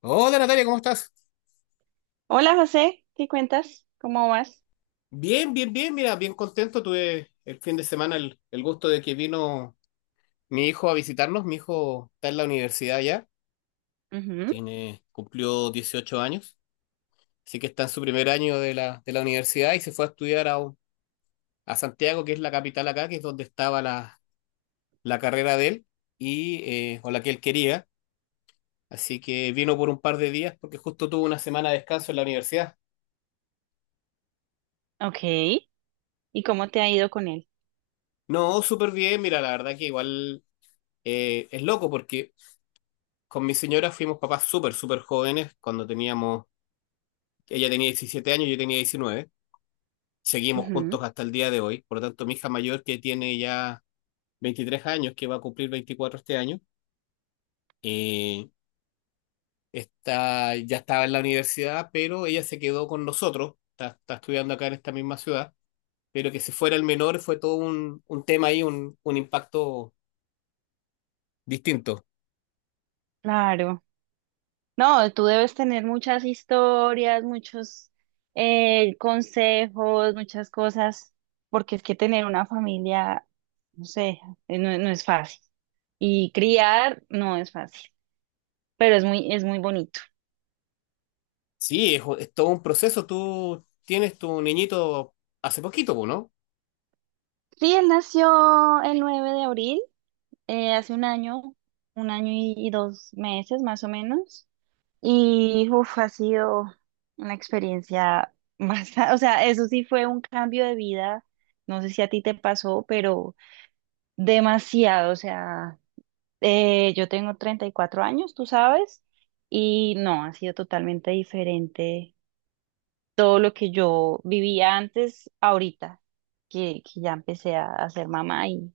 Hola Natalia, ¿cómo estás? Hola José, ¿qué cuentas? ¿Cómo vas? Bien, bien, bien, mira, bien contento. Tuve el fin de semana el gusto de que vino mi hijo a visitarnos. Mi hijo está en la universidad ya, Ujú. tiene, cumplió 18 años, así que está en su primer año de la universidad y se fue a estudiar a, a Santiago, que es la capital acá, que es donde estaba la carrera de él y, o la que él quería. Así que vino por un par de días porque justo tuvo una semana de descanso en la universidad. Ok, ¿y cómo te ha ido con él? No, súper bien, mira, la verdad que igual es loco porque... Con mi señora fuimos papás súper, súper jóvenes, cuando teníamos, ella tenía 17 años, yo tenía 19, seguimos Ujú. juntos hasta el día de hoy, por lo tanto mi hija mayor que tiene ya 23 años, que va a cumplir 24 este año, eh, está, ya estaba en la universidad, pero ella se quedó con nosotros, está, está estudiando acá en esta misma ciudad, pero que se fuera el menor fue todo un tema ahí, un impacto distinto. Claro. No, tú debes tener muchas historias, muchos consejos, muchas cosas, porque es que tener una familia, no sé, no, no es fácil. Y criar no es fácil, pero es muy bonito. Sí, es todo un proceso, tú tienes tu niñito hace poquito, ¿no? Sí, él nació el 9 de abril, hace un año y 2 meses más o menos. Y uf, ha sido una experiencia más o sea, eso sí fue un cambio de vida, no sé si a ti te pasó, pero demasiado, o sea, yo tengo 34 años, tú sabes, y no, ha sido totalmente diferente todo lo que yo vivía antes, ahorita, que ya empecé a ser mamá, y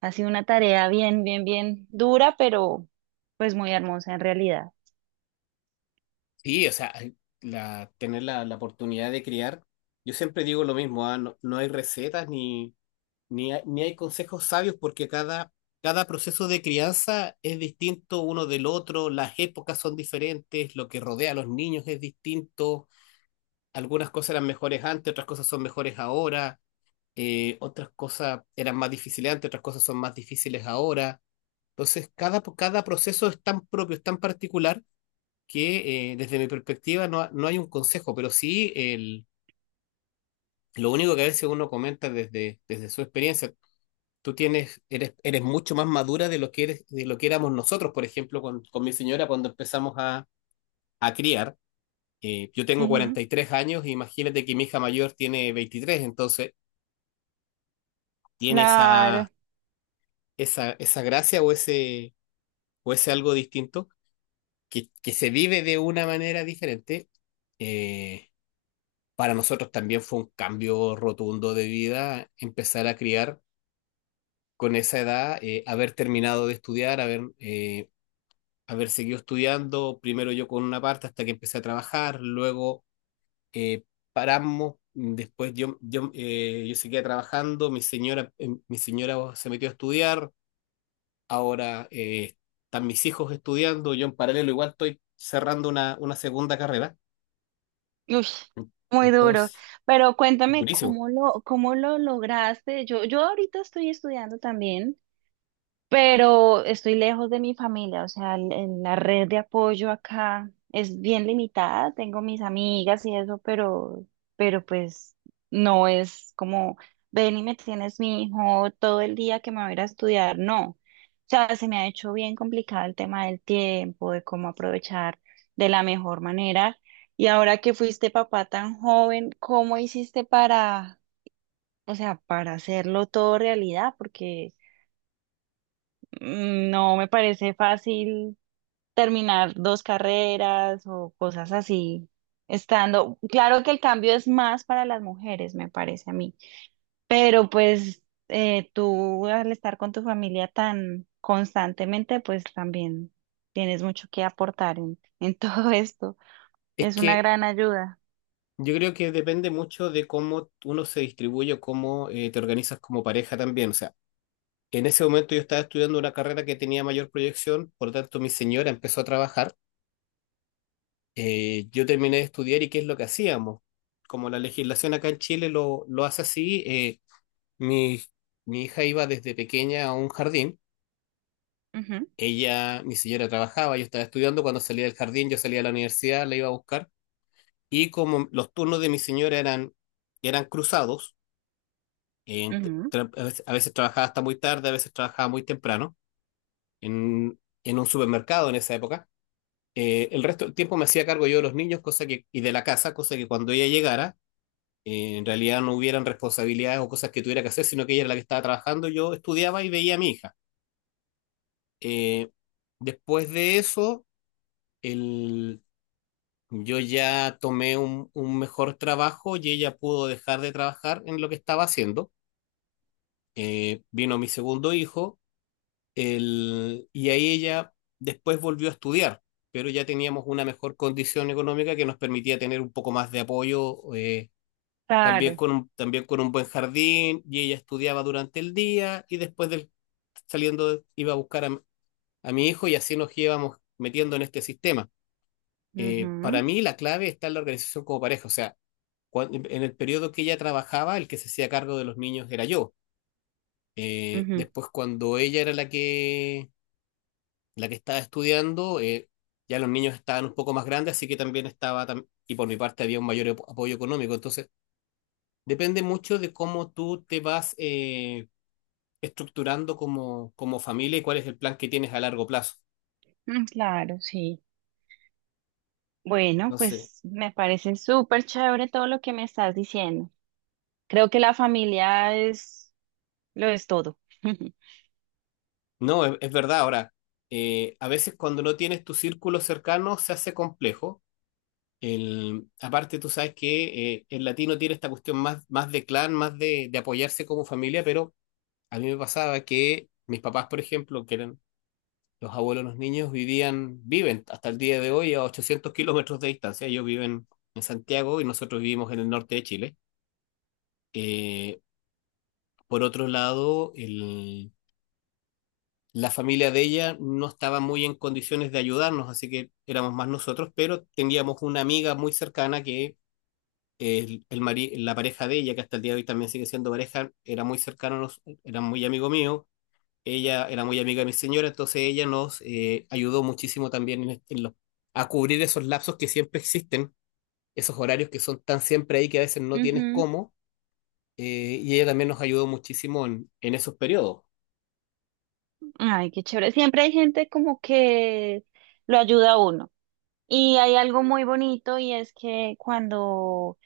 ha sido una tarea bien, bien, bien dura, pero pues muy hermosa en realidad. Sí, o sea, tener la oportunidad de criar, yo siempre digo lo mismo, ah, no, no hay recetas ni, ni hay consejos sabios porque cada, cada proceso de crianza es distinto uno del otro, las épocas son diferentes, lo que rodea a los niños es distinto, algunas cosas eran mejores antes, otras cosas son mejores ahora, otras cosas eran más difíciles antes, otras cosas son más difíciles ahora. Entonces, cada, cada proceso es tan propio, es tan particular que desde mi perspectiva no, no hay un consejo, pero sí lo único que a veces uno comenta desde, desde su experiencia. Tú tienes, eres, eres mucho más madura de lo que eres, de lo que éramos nosotros, por ejemplo, con mi señora cuando empezamos a criar. Yo tengo Ujú. 43 años, e imagínate que mi hija mayor tiene 23, entonces tiene Claro. esa, esa gracia o ese algo distinto que se vive de una manera diferente. Eh, para nosotros también fue un cambio rotundo de vida empezar a criar con esa edad, haber terminado de estudiar, haber, haber seguido estudiando, primero yo con una parte hasta que empecé a trabajar, luego eh, paramos, después yo seguía trabajando, mi señora se metió a estudiar, ahora están mis hijos estudiando, yo en paralelo igual estoy cerrando una segunda carrera, Uy, muy duro. entonces Pero es cuéntame durísimo. cómo lo lograste. Yo ahorita estoy estudiando también, pero estoy lejos de mi familia, o sea, la red de apoyo acá es bien limitada, tengo mis amigas y eso, pero, pues no es como, ven y me tienes mi hijo todo el día que me voy a ir a estudiar, no. O sea, se me ha hecho bien complicado el tema del tiempo, de cómo aprovechar de la mejor manera. Y ahora que fuiste papá tan joven, ¿cómo hiciste para, o sea, para hacerlo todo realidad? Porque no me parece fácil terminar dos carreras o cosas así, estando, claro que el cambio es más para las mujeres, me parece a mí, pero pues tú al estar con tu familia tan constantemente, pues también tienes mucho que aportar en, en todo esto. Es Es una que gran ayuda. yo creo que depende mucho de cómo uno se distribuye o cómo te organizas como pareja también. O sea, en ese momento yo estaba estudiando una carrera que tenía mayor proyección, por lo tanto mi señora empezó a trabajar. Yo terminé de estudiar y ¿qué es lo que hacíamos? Como la legislación acá en Chile lo hace así, mi, mi hija iba desde pequeña a un jardín. Ujú, Ella, mi señora trabajaba, yo estaba estudiando. Cuando salía del jardín, yo salía a la universidad, la iba a buscar. Y como los turnos de mi señora eran, eran cruzados, en- ujú. A veces trabajaba hasta muy tarde, a veces trabajaba muy temprano en un supermercado en esa época. El resto del tiempo me hacía cargo yo de los niños cosa que, y de la casa, cosa que cuando ella llegara, en realidad no hubieran responsabilidades o cosas que tuviera que hacer, sino que ella era la que estaba trabajando, yo estudiaba y veía a mi hija. Eh, Después de eso, el, yo ya tomé un mejor trabajo y ella pudo dejar de trabajar en lo que estaba haciendo. Vino mi segundo hijo. Y ahí ella después volvió a estudiar, pero ya teníamos una mejor condición económica que nos permitía tener un poco más de apoyo, Claro. También con un buen jardín, y ella estudiaba durante el día y después saliendo iba a buscar a mi hijo y así nos íbamos metiendo en este sistema. Ujú, Para mí la clave está en la organización como pareja, o sea, cuando, en el periodo que ella trabajaba, el que se hacía cargo de los niños era yo. Ujú, Después cuando ella era la que estaba estudiando, ya los niños estaban un poco más grandes, así que también estaba, y por mi parte había un mayor apoyo económico. Entonces, depende mucho de cómo tú te vas estructurando como, como familia y cuál es el plan que tienes a largo plazo. mm. Claro, sí. Bueno, Entonces, pues me parece súper chévere todo lo que me estás diciendo. Creo que la familia es lo es todo. no, es verdad. Ahora, a veces cuando no tienes tu círculo cercano se hace complejo. Aparte, tú sabes que el latino tiene esta cuestión más, más de clan, más de apoyarse como familia, pero a mí me pasaba que mis papás, por ejemplo, que eran los abuelos, de los niños vivían, viven hasta el día de hoy a 800 kilómetros de distancia. Ellos viven en Santiago y nosotros vivimos en el norte de Chile. Eh, por otro lado, la familia de ella no estaba muy en condiciones de ayudarnos, así que éramos más nosotros, pero teníamos una amiga muy cercana que la pareja de ella, que hasta el día de hoy también sigue siendo pareja, era muy cercano, era muy amigo mío, ella era muy amiga de mi señora, entonces ella nos ayudó muchísimo también en, en a cubrir esos lapsos que siempre existen, esos horarios que son tan siempre ahí que a veces no tienes Ujú. cómo, y ella también nos ayudó muchísimo en esos periodos. Ay, qué chévere. Siempre hay gente como que lo ayuda a uno. Y hay algo muy bonito, y es que cuando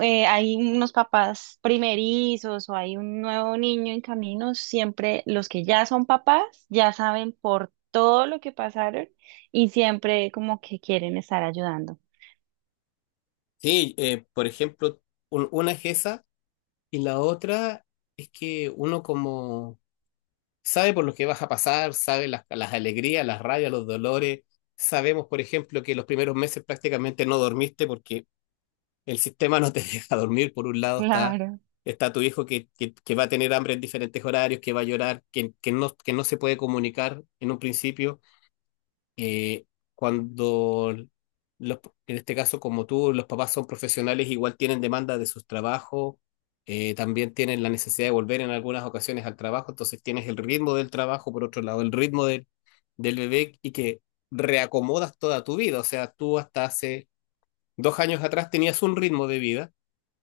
hay unos papás primerizos o hay un nuevo niño en camino, siempre los que ya son papás ya saben por todo lo que pasaron, y siempre como que quieren estar ayudando. Sí, por ejemplo, una es esa y la otra es que uno como sabe por lo que vas a pasar, sabe las alegrías, las rabias, los dolores. Sabemos, por ejemplo, que los primeros meses prácticamente no dormiste porque el sistema no te deja dormir, por un lado está, Claro. está tu hijo que va a tener hambre en diferentes horarios, que va a llorar, que no se puede comunicar en un principio. Eh, Cuando los, en este caso como tú, los papás son profesionales, igual tienen demanda de sus trabajos, también tienen la necesidad de volver en algunas ocasiones al trabajo, entonces tienes el ritmo del trabajo, por otro lado, el ritmo del, del bebé y que reacomodas toda tu vida, o sea, tú hasta hace 2 años atrás tenías un ritmo de vida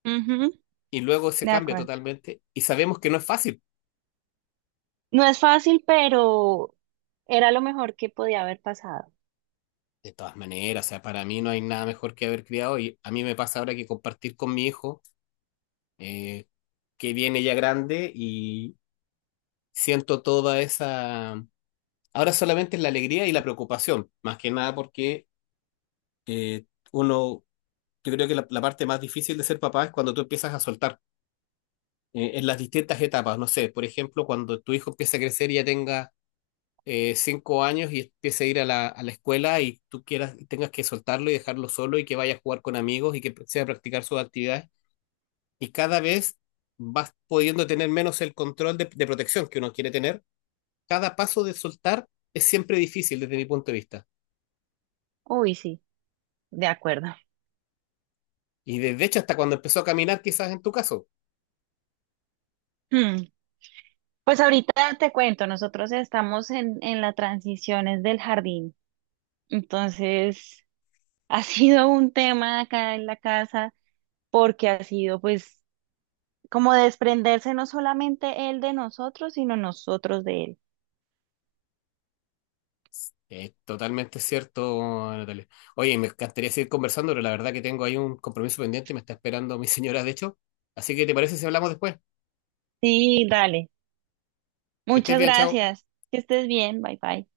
Ujú, y luego se de cambia acuerdo. totalmente y sabemos que no es fácil. No es fácil, pero era lo mejor que podía haber pasado. De todas maneras, o sea, para mí no hay nada mejor que haber criado y a mí me pasa ahora que compartir con mi hijo, eh, que viene ya grande y siento toda esa... Ahora solamente es la alegría y la preocupación, más que nada porque eh, uno, yo creo que la parte más difícil de ser papá es cuando tú empiezas a soltar en las distintas etapas, no sé, por ejemplo, cuando tu hijo empieza a crecer y ya tenga 5 años y empiece a ir a a la escuela y tú quieras, tengas que soltarlo y dejarlo solo y que vaya a jugar con amigos y que sea a practicar sus actividades. Y cada vez vas pudiendo tener menos el control de protección que uno quiere tener. Cada paso de soltar es siempre difícil desde mi punto de vista. Uy, sí, de acuerdo. Y desde hecho hasta cuando empezó a caminar, quizás en tu caso. Hmm. Pues ahorita te cuento, nosotros estamos en las transiciones del jardín. Entonces, ha sido un tema acá en la casa, porque ha sido pues como desprenderse no solamente él de nosotros, sino nosotros de él. Es totalmente cierto, Natalia. Oye, me encantaría seguir conversando, pero la verdad que tengo ahí un compromiso pendiente, me está esperando mi señora, de hecho. Así que, ¿te parece si hablamos después? Sí, dale. Que estés Muchas bien, chao. gracias. Que estés bien. Bye bye.